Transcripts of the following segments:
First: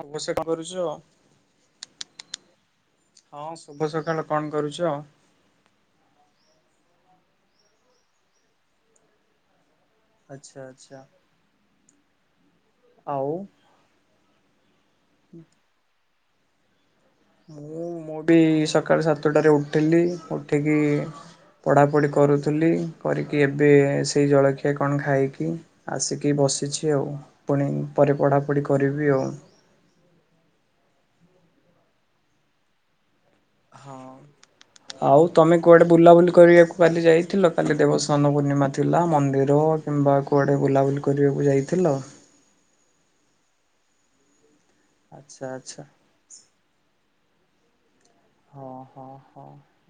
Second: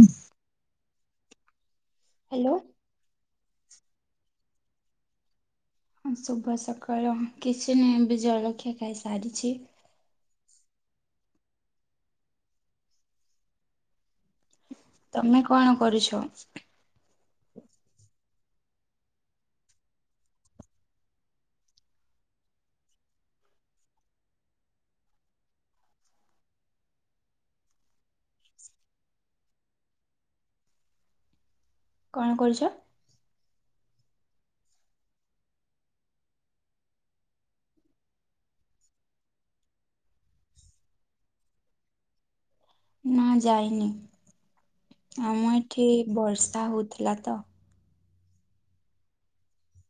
ଅବଶ୍ୟ କଣ କରୁଚ? ହାଲୋ। ହଁ ଶୁଭ ସକାଳ। କଣ କରୁଚ? ହଁ ଶୁଭ ସକାଳ। କିଛି ନାହିଁ ବଏବେ ଜଳଖିଆ ଖାଇସାରିଚି। ଆଚ୍ଛା ଆଚ୍ଛା। ଆଉ? ତମେ କଣ କରୁଛ? ମୁଁ ମୁଁ ବି ସକାଳ ସାତଟାରେ ଉଠିଲି। ଉଠିକି ପଢ଼ାପଢ଼ି କରୁଥିଲି। କରିକି ଏବେ ସେଇ ଜଳଖିଆ କଣ ଖାଇକି ଆସିକି ବସିଛି ଆଉ। ପୁଣି ପରେ ପଢ଼ାପଢ଼ି କରିବି ଆଉ। କଣ କରୁଚ? ହଁ। ଆଉ ତମେ କୁଆଡେ ବୁଲାବୁଲି କରିବାକୁ କାଲି ଯାଇଥିଲ? କାଲି ଦେବସ୍ବାନ ପୂର୍ଣ୍ଣିମା ଥିଲା। ମନ୍ଦିର କିମ୍ବା କୁଆଡ଼େ ବୁଲାବୁଲି କରିବାକୁ ଯାଇଥିଲ? ନା ଯାଇନି। ଆଚ୍ଛା ଆମ ଆଚ୍ଛା ଏଠି ବର୍ଷା ହଉଥିଲା ତ। ହଁ ହଁ ହଁ।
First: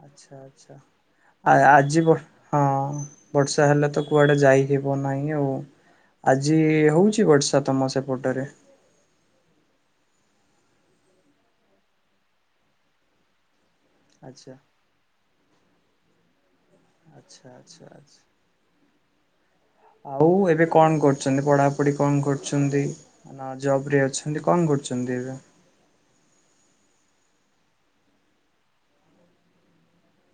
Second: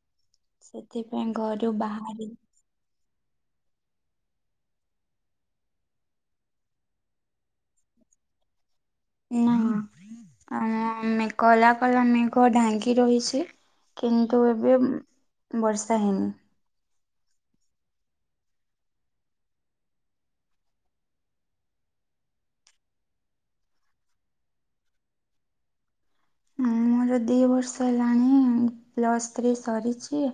ଆଛା ଆଛା। ସେଥିପାଇଁ ଆ ଘରୁ ଆଜି ବ ବାହାରି ହଁ ବର୍ଷା ହେଲେ ତ କୁଆଡେ ଯାଇ ହେବ ନାହିଁ ଆଉ। ଆଜି ହଉଚି ବର୍ଷା ତମ ସେପଟରେ? ନାଁ ନାଁ। ଆମ ଆମେ କଲା କଲା ମେଘ ଢାଙ୍ଗି ରହିଛି। କିନ୍ତୁ ଆଚ୍ଛା ଏବେ ବର୍ଷା ହେଇନି। ଆଚ୍ଛା ଆଚ୍ଛା ଆଚଛା। ଆଉ ଏବେ କଣ କରୁଚନ୍ତି? ପଢାପଢି କଣ କରୁଚନ୍ତି? ନା ଜବ ରେ ଅଛନ୍ତି? କଣ କରୁଛନ୍ତି ଏବେ? ମୋର ଦୁଇ ବର୍ଷ ହେଲାଣି ପ୍ଲସ୍ ଥ୍ରୀ ସରିଛି।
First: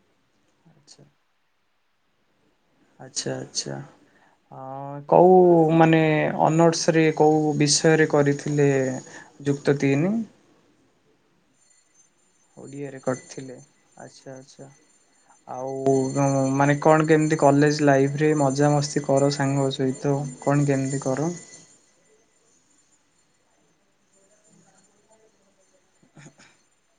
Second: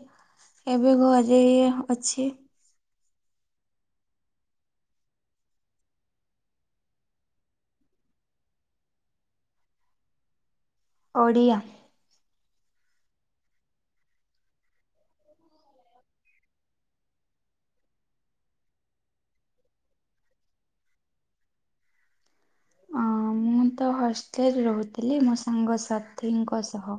ଏବେ ଆଚ୍ଛା ଘରେ ଅଛି। ଆଛା ଆଚ୍ଛା। ଅ କୋଉ ମାନେ ଅନର୍ସ ରେ କୋଉ ବିଷୟରେ କରିଥିଲେ? ଯୁକ୍ତ ତିନି। ଓଡ଼ିଆ। ଓଡ଼ିଆରେ କରିଥିଲେ। ଆଚ୍ଛା ଆଛା। ଆଉ ମାନେ କଣ କେମିତି କଲେଜ ଲାଇଫରେ ମଜାମସ୍ତି କର ସାଙ୍ଗ ସହିତ? କଣ କେମିତି କର? ଅଁ ମୁଁ ତ ହଷ୍ଟେଲରେ ରହୁଥିଲି ମୋ ସାଙ୍ଗସାଥିଙ୍କ ସହ।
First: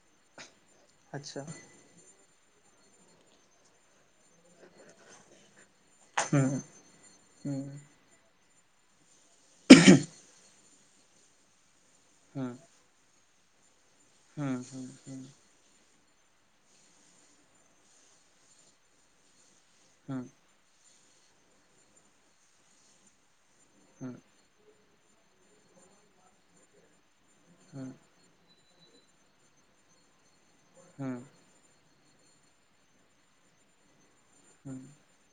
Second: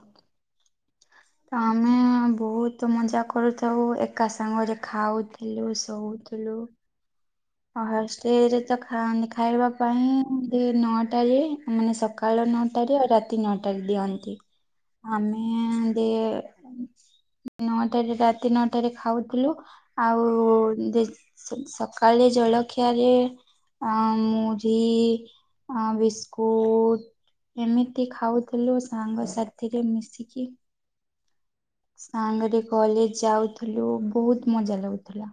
ଆଚ୍ଛା। ତ ଆମେ ବହୁତ ମଜା କରୁଥାଉ। ଏକା ସାଙ୍ଗରେ ଖାଉଥିଲୁ ସବୁ। ହୁଁ ହୁଁ। ହଷ୍ଟେଲରେ ତ ଖାଏନି। ଖାଇବା ପାଇଁ ନଅଟାରେ ମାନେ ସକାଳ ହୁଁ ନଅ ଟାରେ ଆଉ ରାତି ନଅଟାରେ ଦିଅନ୍ତି। ହୁଁ ହୁଁ ହୁଁ ଆମେ ଏଁ ଦେ ନଅଟାରେ ରାତି ନଅଟାରେ ଖାଉଥିଲୁ ହୁଁ ଆଉ ଦେ ସକାଳେ ଜଳଖିଆରେ ହୁଁ ଅଁ ମୁ ଢ଼ି ଅଁ ବିସ୍କୁଟ ହୁଁ ଏମିତି ଖାଉ ଥିଲୁ ସାଙ୍ଗସାଥିରେ ମିଶିକି। ହୁଁ। ସାଙ୍ଗରେ କଲେଜ ଯାଉଥିଲୁ ବହୁତ ମଜା ଲାଗୁଥିଲା।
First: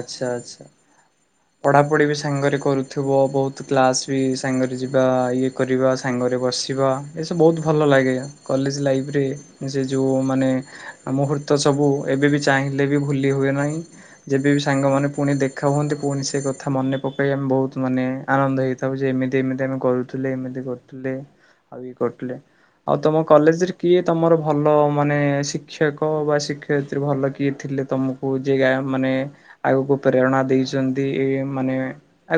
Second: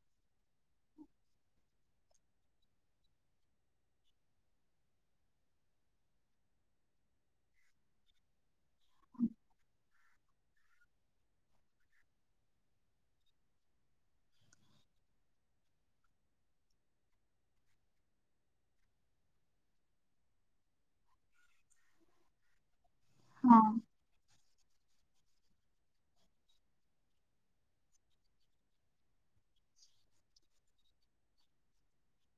ଆଚ୍ଛା ଆଚ୍ଛା। ପଢାପଢି ବି ସାଙ୍ଗରେ କରୁଥିବ ବହୁତ କ୍ଲାସ ବି ସାଙ୍ଗରେ ଯିବା ଇଏ କରିବା ସାଙ୍ଗରେ ବସିବା ଏସବୁ ବହୁତ ଭଲ ଲାଗେ। କଲେଜ ଲାଇଫ୍ରେ ସେ ଯଉ ମାନେ ମୁହୂର୍ତ୍ତ ସବୁ ଏବେବି ଚାହିଁ ହେଲେ ବି ଭୁଲି ହୁଏ ନାହିଁ। ଯେବେବିି ସାଙ୍ଗମାନେ ପୁଣି ଦେଖା ହୁଅନ୍ତି ପୁଣି ସେ କଥା ମନେ ପକାଇ ଆମେ ବହୁତ ମାନେ ଆନନ୍ଦ ହେଇଥାଉ ଯେ ଏମିତି ଏମିତି ଆମେ କରୁଥିଲେ ଏମିତି କରୁଥିଲେ ଆଉ ଇଏ କରୁଥିଲେ ଆଉ ତମ ହଁ କଲେଜରେ କିଏ ତମର ଭଲ ମାନେ ଶିକ୍ଷକ ବା ଶିକ୍ଷୟିତ୍ରୀ ଭଲ କିଏ ଥିଲେ ତମକୁ ଯିଏ ଗା ମାନେ ଆଗକୁ ପ୍ରେରଣା ଦେଇଛନ୍ତି ଏ ମାନେ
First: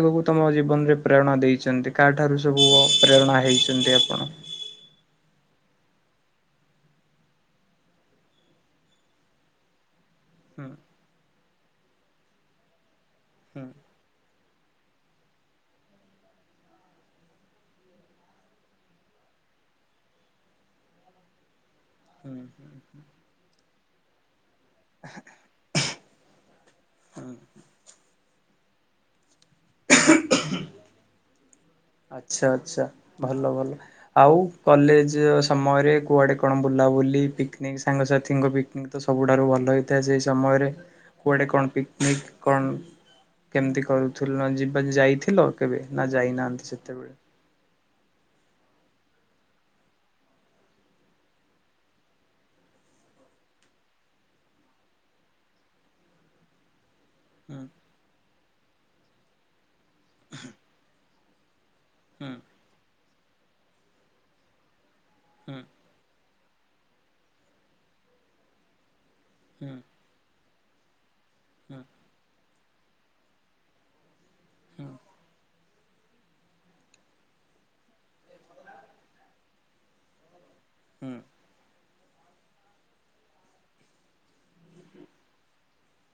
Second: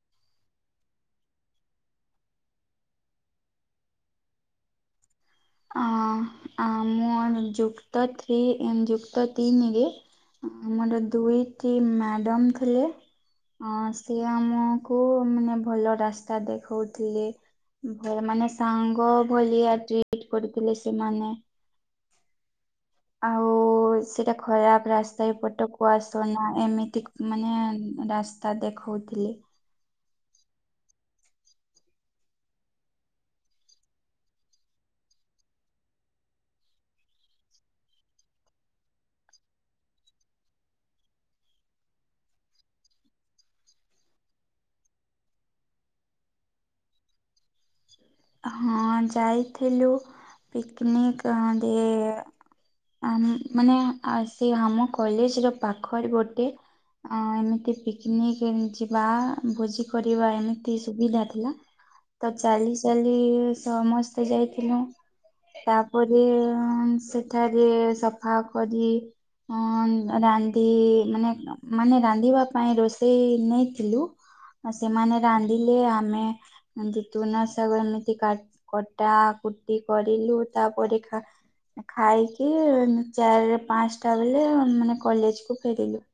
ଆଗକୁ ତମ ଜୀବନରେ ପ୍ରେରଣା ଦେଇଛନ୍ତି କାହା ଠାରୁ ସବୁ ପ୍ରେରଣା ହେଇଛନ୍ତି ଆପଣ? ଅଁ ଅଁ ମୁଁ ଯୁକ୍ତ ଥ୍ରୀ ଉଁ ଯୁକ୍ତ ତିନିରେ ହୁଁ ଆମର ଦୁଇଟି ମ୍ୟାଡମ୍ ଥିଲେ ହୁଁ। ଅଁ ସିଏ ଆମକୁ ମାନେ ଭଲ ରାସ୍ତା ଦେଖଉଥିଲେ। ଭଲ ମାନେ ସାଙ୍ଗ ଭଳିଆ ଟ୍ରିଟ କରିଥିଲେ ସେମାନେ। ଆଛା ଆଉ ସେଇଟା ଖରାପ ରାସ୍ତା ଏ ପଟ କୁ ଆସନା ଏମିତି ମାନେ ରାସ୍ତା ଦେଖଉଥିଲେ। ଆଚ୍ଛା ଆଚ୍ଛା ଭଲ ଭଲ। ଆଉ କଲେଜ ସମୟରେ କୁଆଡେ କଣ ବୁଲାବୁଲି ପିକନିକ ସାଙ୍ଗସଥିଙ୍କ ବି ନିକ୍ ତ ସବୁଠାରୁ ଭଲ ହେଇଥାଏ ସେଇ ସମୟରେ କୁଆଡ଼େ କଣ ପିକନିକ କଣ କେମିତି କରୁଥୁଲ ଯିବା ଯାଇଥିଲ କେବେ ନା ଯାଇନାହାନ୍ତି ସେତେବେଳେ? ହଁ ଯାଇଥିଲୁ ପିକନିକ ଅଁ ଦେ ଅଁ ମାନେ ସେ ଆମ କଲେଜର ପାଖରେ ଗୋଟେ ଅଁ ହୁଁ ଏମିତି ପିକନିକ ଯିବା ଭୋଜି କରିବା ଏମିତି ସୁବିଧା ଥିଲା ହୁଁ ତ ଚାଲି ଚାଲି ସମସ୍ତେ ଯାଇଥିଲୁ। ହୁଁ। ତାପରେ ସେଠାରେ ସଫାକରି ହୁଁ। ରାନ୍ଧି ମାନେ ହୁଁ ମାନେ ରାନ୍ଧିବା ପାଇଁ ରୋଷେଇ ନେଇଥିଲୁ ହୁଁ ସେମାନେ ରାନ୍ଧିଲେ ଆମେ ଜିତୁନା ତାକୁ ଏମିତି କା କଟା କୁଟି କରିଲୁ ତାପରେ ହୁଁ। ଖା ଖାଇକି ଚାରି ପାଞ୍ଚଟା ବେଳେ ମାନେ କଲେଜକୁ ଫେରିଲୁ।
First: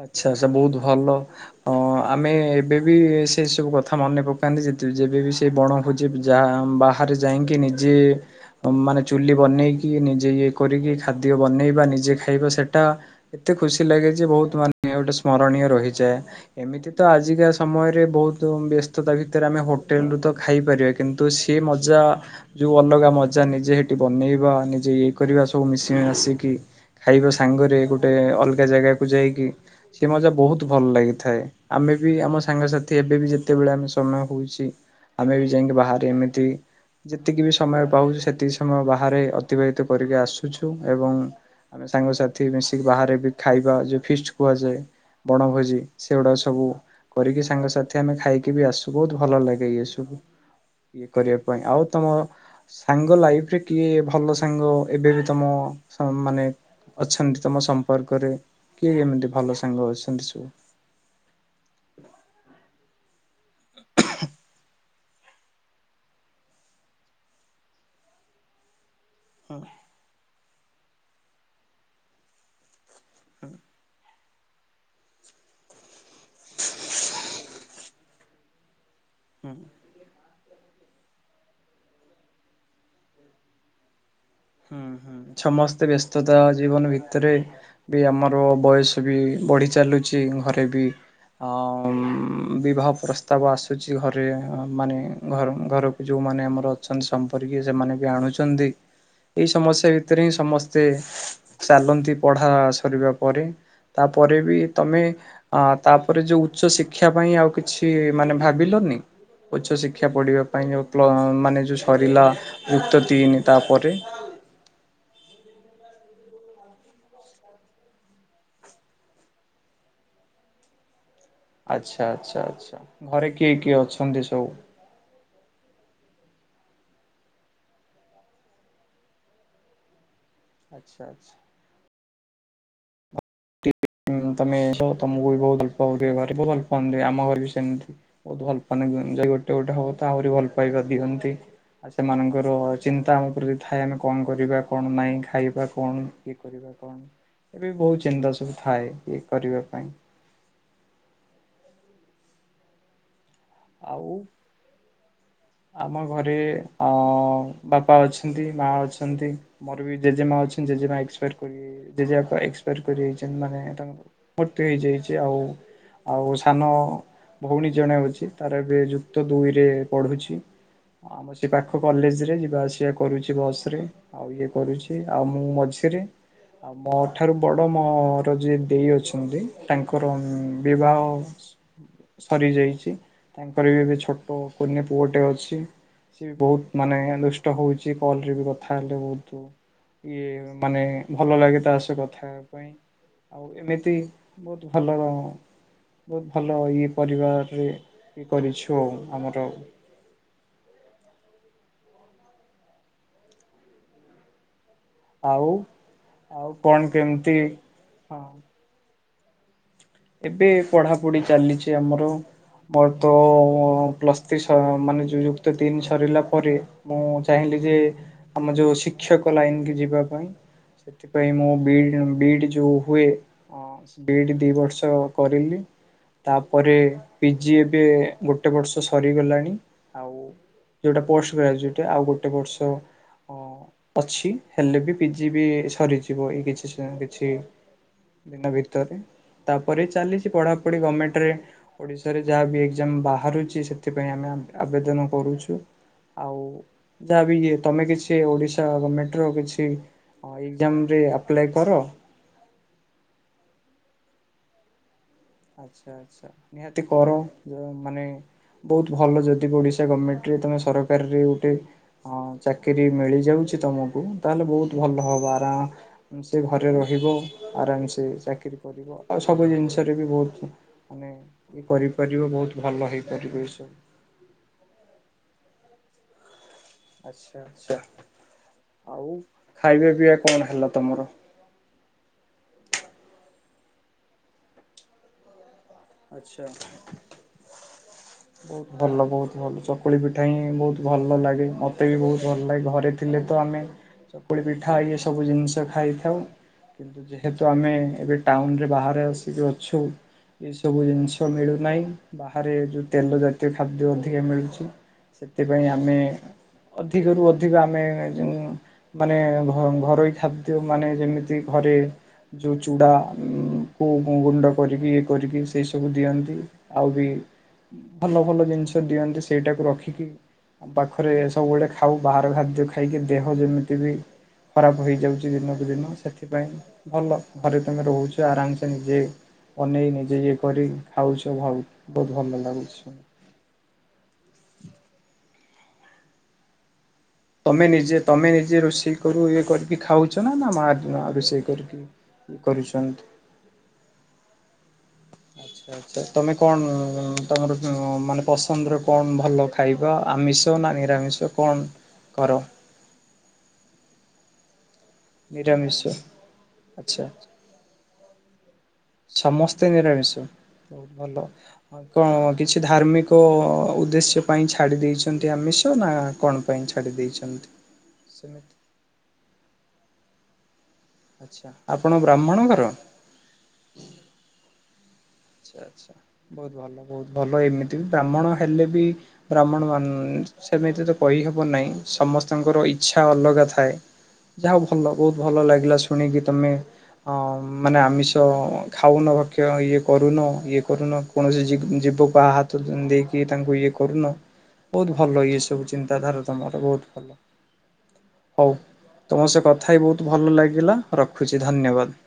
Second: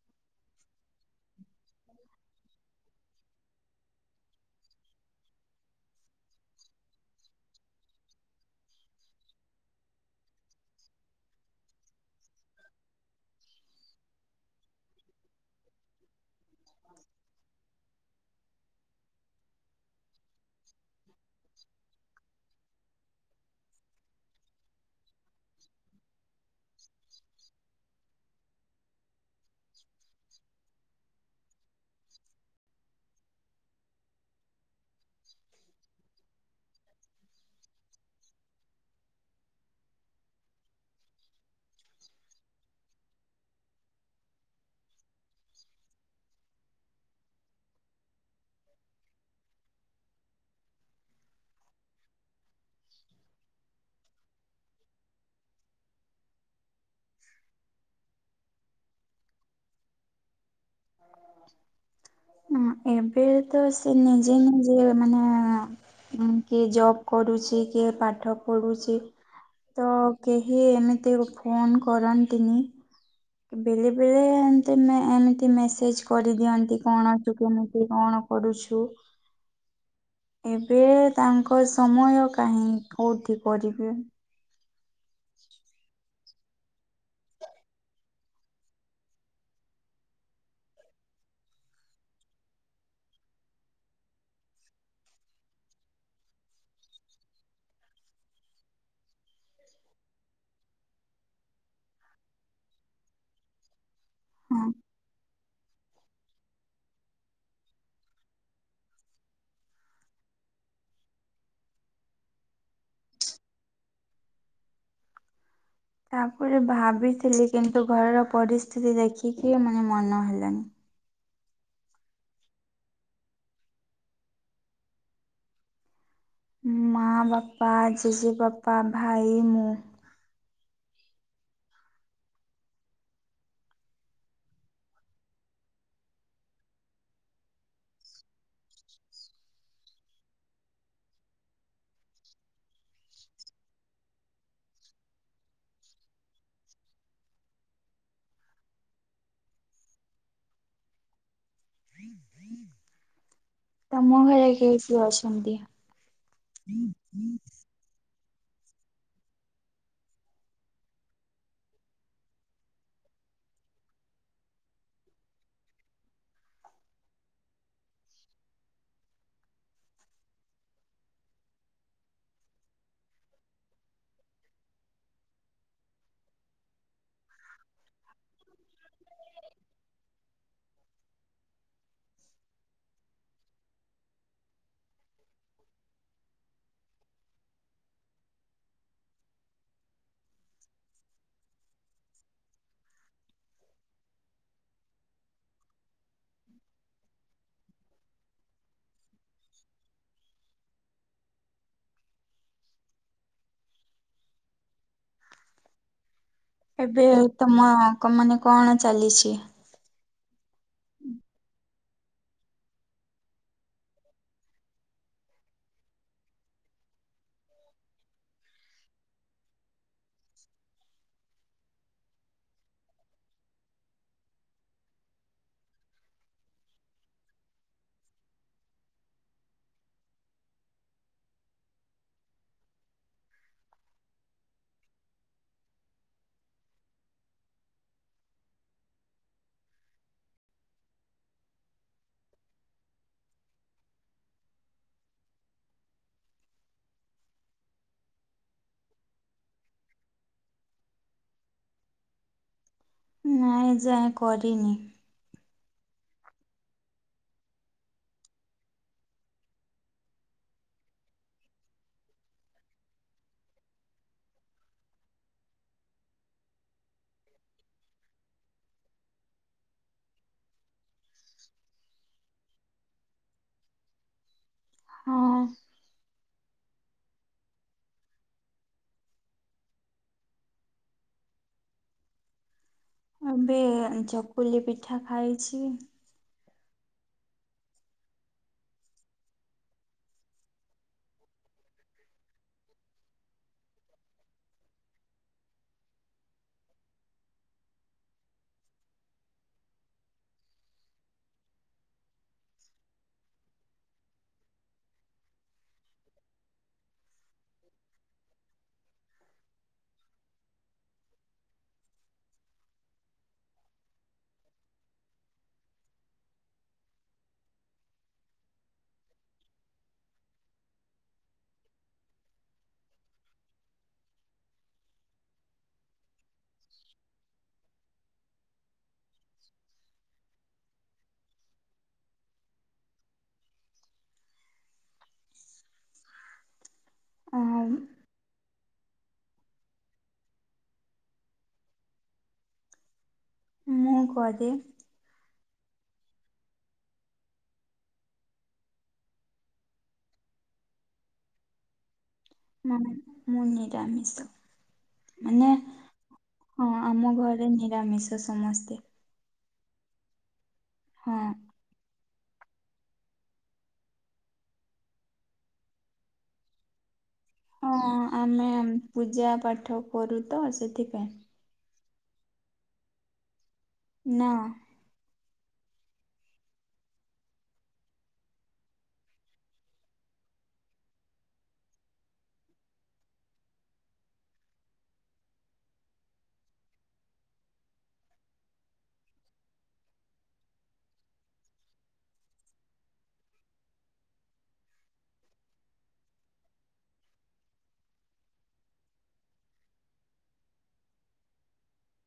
ଆଚ୍ଛା ସେ ବହୁତ ଭଲ ଅଁ ଆମେ ଏବେ ବିି ସେ ସବୁ କଥା ମନେ ପକାନ୍ତି ଯେତେ ଯେବେବି ସେ ବଣ ଭୋଜି ଯା ବାହାରେ ଯାଇକି ନିଜେ ମାନେ ଚୁଲି ବନେଇକି ନିଜେ ଇଏ କରିକି ଖାଦ୍ୟ ବନେଇବା ନିଜେ ଖାଇବା ସେଟା ଏତେ ଖୁସି ଲାଗେ ଯେ ବହୁତ ମାନେ ଗୋଟେ ସ୍ମରଣୀୟ ରହିଯାଏ। ଏମିତି ତ ଆଜିକା ସମୟରେ ବହୁତ ବ୍ୟସ୍ତତା ଭିତରେ ଆମେ ହୋଟେଲ ରୁ ତ ଖାଇପାରିବା କି କିନ୍ତୁ ସିଏ ମଜା ଯୋଉ ଅଲଗା ମଜା ନିଜେ ହେଠି ବନେଇବା ନିଜେ ଇଏ କରିବା ସବୁ ମିଶି ମାସିକି। ଖାଇବ ସାଙ୍ଗରେ ଗୋଟେ ଅଲଗା ଜାଗାକୁ ଯାଇକି ସେ ମଜା ବହୁତ ଭଲ ଲାଗିଥାଏ। ଆମେ ବି ଆମ ସାଙ୍ଗସାଥି ଏବେ ବି ଯେତେବେଳେ ଆମେ ସମୟ ହଉଛି ଆମେ ବି ଯାଇକି ବାହାରେ ଏମିତି ଯେତିକି ବି ସମୟ ପାଉଛିୁ ସେତିକି ସମୟ ବାହାରେ ଅତିବାହିତ କରିକି ଆସୁଛୁ ଏବଂ ଆମେ ସାଙ୍ଗସାଥି ମିଶିକି ବାହାରେ ବି ଖାଇବା ଯୋଉ ଫିଷ୍ଟ କୁହାଯାଏ। ବଣଭୋଜି ସେଗୁଡା ସବୁ କରିକି ସାଙ୍ଗସାଥି ଆମେ ଖାଇକି ବି ଆସୁ ବହୁତ ଭଲ ଲାଗେ ଇଏ ସବୁ। କରିବା ପାଇଁ ଆଉ ତମ ସାଙ୍ଗ ଲାଇଫରେ କିଏ ଭଲ ସାଙ୍ଗ ଏବେ ତମ ମାନେ ଅଛନ୍ତି ତମ ସମ୍ପର୍କରେ କିଏ କେମିତି ଭଲ ସାଙ୍ଗ ଅଛନ୍ତି ସବୁ। ହ ଏବେ ତ ସେ ନିଜେ ନିଜେ ମାନେ କିଏ ଜବ୍ କରୁଛି କିଏ ପାଠ ପଢ଼ୁଛି। ହଁ କିଏ ସହରରେ ରହୁଚି କିଏ ରୋଜକରରେ ବ୍ୟସ୍ତ ସେଥିପାଇଁ ଆଗପରି କିଛି ନାହିଁ ତ କେହି ଏମିତି ଫୋନ୍ କରନ୍ତିନି ବେଳେବେେଳେ ତେମେ ଏମିତି ମେସେଜ କରିଦିଅନ୍ତି କ'ଣ ଟିକି ମିକ୍ଷୀ କ'ଣ କରୁଛୁ। ହୁଁ ଏମିତି ସବୁ ଚାଲିଛି ଆଉ ଏବେ ତାଙ୍କ ସମୟ କାହିଁ କୋଉଠି ପଢ଼ିବେ। ସମସ୍ତେ ବ୍ୟସ୍ତତା ଜୀବନ ଭିତର ବି ଆମର ବୟସ ବି ବଢି ଚାଲୁଛି ଘରେ ବି ହଁ ବିବାହ ପ୍ରସ୍ତାବ ଆସୁଛି ଘରେ ମାନେ ଘର ଘର ଯଉମାନେ ଆମର ଅଛନ୍ତି ସମ୍ପର୍କୀୟ ସେମାନେ ବି ଆଣୁଛନ୍ତି। ଏଇ ସମସ୍ୟା ଭିତରେ ହିଁ ସମସ୍ତେ ଚାଲନ୍ତି ପଢା ସରିବା ପରେ। ତାପରେ ବି ହଁ ତମେ ହଁ ତାପରେ ଯୋଉ ଉଚ୍ଚ ଶିକ୍ଷା ପାଇଁ ଆଉ କିଛି ମାନେ ଭାବିଲନି? ଉଚ୍ଚ ଶିକ୍ଷା ପଢିବା ପାଇଁ ପ୍ଲ ଯଉ ମାନେ ଯୋଉ ସରିଲା ଯୁକ୍ତ ତିନି ତାପରେ। ତାପରେ ଭାବିଥିଲି କିନ୍ତୁ ଘରର ପରିସ୍ଥିତି ଦେଖିକି ମାନେ ମନ ହେଲାନି। ଆଚ୍ଛା ଆଚ୍ଛା ଆଚ୍ଛା ଘରେ କିଏ କିଏ ଅଛନ୍ତି ସବୁ। ମା ବାପା ଜେଜ ବାପା ଭାଇ ମୁଁ। ଆଚ୍ଛା ଆଚ୍ଛା। ତମେ ତମକୁ ବି ବହୁତ ଭଲ ପାଉଥିବେ ଘରେ ବହୁତ ଭଲ ପାନ୍ତି ଆମ ଘରେ ବି ସେମିତି। ବହୁତ ଭଲ ପାାନ ଦିଅନ୍ତି ଯାଇ ଗୋଟେ ଗୋଟେ ହବ ତ ଆହୁରି ଭଲ ପାଇବା ଦିଅନ୍ତି। ଆଉ ସେମାନଙ୍କର ଚିନ୍ତା ଆମ ପ୍ରତି ଥାଏ ଆମେ କଣ କରିବା କଣ ନାହିଁ ଖାଇବା କଣ? କରିବା କଣ ଏବେ ବହୁତ ଚିନ୍ତା ସବୁ ଥାଏ ଇଏ କରିବା ପାଇଁ। ଆଉ ତମ ଘରେ କିଏ କିଏ ଅଛନ୍ତି? ଆମ ଘରେ ଅ ବାପା ଅଛନ୍ତି ମା ଅଛନ୍ତି ମୋର ବି ଜେଜେ ମା ଅଛନ୍ତି ଜେଜେ ମା ଏକ୍ସପାଟ କରି ଜେଜେ ବାପା ଏକ୍ସପାଟ କରି ଯାଇଛନ୍ତି ମାନେ ତାଙ୍କର ମୃତ୍ୟୁ ହେଇଯାଇଛି ଆଉ ଆଉ ସାନ ଭଉଣୀ ଜଣେ ଅଛି ତାର ଏବେ ଯୁକ୍ତ ଦୁଇରେ ପଢୁଛି। ହଁ ସେ ପାଖ କଲେଜ ରେ ଯିବା ଆସିବା କରୁଛି ବସ ରେ। ଆଉ ଇଏ କରୁଛି ଆଉ ମୁଁ ମଝିରେ ଆଉ ମୋ ଠାରୁ ବଡ ମୋର ଯିଏ ଦେଇ ଅଛନ୍ତି ତାଙ୍କର ବିବାହ ହ ସରି ଯାଇଛି ତାଙ୍କର ବି ଏବେ ଛୋଟ କୁନି ପୁଅ ଟେ ଅଛି। ସ ବହୁତ ମାନେ ଦୁଷ୍ଟ ହଉଛି କଲରେ ବି କଥା ହେଲେ ବହୁତ ଇଏ ମାନେ ଭଲ ଲାଗେ ତା ସ କଥା ପାଇଁ। ଆଉ ଏମିତି ବହୁତ ଭଲ ର ବହୁତ ଭଲ ଇ ପରିବାରରେ ଇଏ କରିଛୁ ଆଉ ଆମର ଆଉ ଆଉ କଣ ଏବେ କେମିତି ତମ ହଁ। ମାନେ କଣ ଚାଲିଛି? ଏବେ ପଢାପଢି ଚାଲିଛି ଆମର ମୋର ତ ପ୍ଲସ୍ ମାନେ ଯୋଉ ଯୁକ୍ତ ତିନି ସରିଗଲା ପରେ ମୁଁ ଚାହିଁଲି ଯେ ଆମ ଯୋଉ ଶିକ୍ଷକ ଲାଇନ କି ଯିବା ପାଇଁ ସେଥିପାଇଁ ମୁଁ ବିଡ ବିଡ ଯୋଉ ହୁଏ ବିଡ ଦି ବର୍ଷ କରିଲି। ତାପରେ ପିଜିି ଏବେ ଗୋଟେ ବର୍ଷ ସରିଗଲାଣି ଆଉ ଯଉଟା ପୋଷ୍ଟ ଗ୍ରାଜୁଏଟ୍ ଆଉ ଗୋଟେ ବର୍ଷ ଅଛି ହେଲେ ବି ପିଜି ବି ସରିଯିବ ଏଇ କିଛି କିଛି ଦିନ ଭିତରେ ତାପରେ ଚାଲିଛି ପଢାପଢି ଗମେଣ୍ଟରେ ଓଡିଶାରେ ଯାହା ବି ଏକଜାମ୍ ବାହାରୁଛି ସେଥିପାଇଁ ଆମେ ଆବେଦନ କରୁଛୁ। ଆଉ ଯାହାବ ଇ ତମେ କିଛି ଓଡିଶା ଗମେଣ୍ଟ ର କିଛି ହଁ ଏକଜାମ୍ ରେ ଆପ୍ଲାଏ କର। ନାଇଁ ଯାଏ କରିନି। ଆଚ୍ଛା ଆଚ୍ଛା ନିହାତି କର ଯ ମାନେ ବହୁତ ଭଲ ଯଦି ବି ଓଡିଶା ଗଭର୍ଣ୍ଣମେଣ୍ଟ ରେ ତମେ ସରକାରରେ ଗୋଟେ ହଁ ଚାକିରିୀ ମିଳିଯାଉଛି ତମକୁ ତାହେଲେ ବହୁତ ଭଲ ହବ ଆର ସେ ଘରେ ରହିବ ଆରାମ ସେ ଚାକିରି କରିବ ଆଉ ସବୁ ଜିନିଷରେ ବି ବହୁତ ମାନେ ଇଏ କରିପାରିବ ବହୁତ ଭଲ ହେଇପାରିବ ଏସବୁ ହଁ। ଆଚ୍ଛା ଆଛା ଆଉ ଖାଇବା ପିଇବା କଣ ହେଲା ତମର? ଏବେ ଚକୁଲି ପିଠା ଖାଇଛି। ଆଛା। । ବହୁତ ଭଲ ବହୁତ ଭଲ ଚକୁଳି ପିଠା ହିଁ ବହୁତ ଭଲ ଲାଗେ ମତେ ବି ବହୁତ ଭଲ ଲାଗେ ଘରେ ଥିଲେ ତ ଆମେ ଚକୁଳି ପିଠା ଇଏ ସବୁ ଜିନିଷ ଖାଇଥାଉ। କିନ୍ତୁ ଯେହେତୁ ଆମେ ଏବେ ଟାଉନରେ ବାହାରେ ଆସିକି ଅଛୁ ଏ ସବୁ ଜିନିଷ ମିଳୁନାହିଁ ବାହାରେ ଯୋଉ ତେଲ ଜାତୀୟ ଖାଦ୍ୟ ଅଧିକା ମିଳୁଛି। ସେଥିପାଇଁ ଆମେ ଅଧିକରୁୁ ଅଧିକ ଆମେ ଯ ମାନେ ଘ ଘରୋଇ ଖାଦ୍ୟ ମାନେ ଯେମିତି ଘରେ ଯୋଉ ଚୁଡା କୁ ଗୁଣ୍ଡ କରିକି କରିକି ସେଇ ସବୁ ଦିଅନ୍ତି ଆଉ ବି ଭଲ ଭଲ ଜିନିଷ ଦିଅନ୍ତି ସେଇଟାକୁ ରଖିକି ଆମ ପାଖରେ ଏ ସବୁ ବେଳ ଖାଉ ବାହାର ଖାଦ୍ୟ ଖାଇକି ଦେହ ଯେମିତି ବି ଖରାପ ହୋଇଯାଉଛି ଦିନକୁ ଦିନ ସେଥିପାଇଁ ଭଲ ଘରେ ତମେ ରହୁଛ ଆରାମସ ନିଜେ ବନେଇ ଯେ ଇଏ କରି ଖାଉଛ ଭାଉ ବହୁତ ଭଲ ଲାଗୁଛି। ଆ, ତମେ ନିଜେ ତମେ ନିଜେ ରୋଷେଇ କରୁ ଇଏ କରିକି ଖାଉଛ ନା ନା ମା ଦିନ ରୋଷେଇ କରିକି କରୁଛନ୍ତି। [unintelligible] [inaudible] ତ ତୁମେ କଣ ତମର ମାନେ ପସନ୍ଦରେ କଣ ଭଲ ଖାଇବା ଆମିଷ ନା ନିରାମିଷ। କଣ କର। ମ ମୁନିରାମ ମିଶ। ମାନେ ନିରାମିଷ? ହଁ ଆଚ୍ଛା ଆମ ଘରେ ନିରାମିଷ ସମସ୍ତେ। ସମସ୍ତେ ନିରାମିଷ। ହଁ କଣ କିଛି ଧାର୍ମିକ ଉଦ୍ଦେଶ୍ୟ ପାଇଁ ଛାଡି ଦେଇଛନ୍ତି ଆମିଷ ନା କଣ। ପାଇଁ ଛାଡ଼ି ଦେଇେଇଛନ୍ତି। ହଁ ଆମେ ପୂଜା ପାଠ କରୁ ତ ସେଥିପାଇଁ। ଆଚ୍ଛା ଆପଣ ବ୍ରାହ୍ମଣ ଘର। ନାଁ। ଆଛା ଆଚ୍ଛା ବହୁତ ଭଲ ବହୁତ ଭଲ ଏମିତି ବି ବ୍ରାହ୍ମଣ ହେଲେ ବି ବ୍ରାହ୍ମଣ ମାନ ସେମିତି ତ କହିହବ ନାହିଁ ସମସ୍ତଙ୍କର ଇଚଛା ଅଲଗା ଥାଏ। ଯାହା ହ ଭଲ ବହୁତ ଭଲ ଲାଗିଲା ଶୁଣିକି ତମେ। ହଁ ମାନେ ଆମିଷ ଖାଉନ ଭକ୍ଷ ଇଏ କରୁନ ଇଏ କରୁନ କୌଣସି ଯୀବ ପା ହାତ ଦେଇକି ତାଙ୍କୁ ଇଏ କରୁନ। ବହୁତ ଭଲ ଇଏ ସବୁ ଚିନ୍ତାଧାରା ତମର ବହୁତ ଭଲ। ହଉ ତମ ସେ କଥା ହ ବହୁତ ଭଲ ଲାଗିଲା ରଖୁଛି ଧନ୍ୟବାଦ।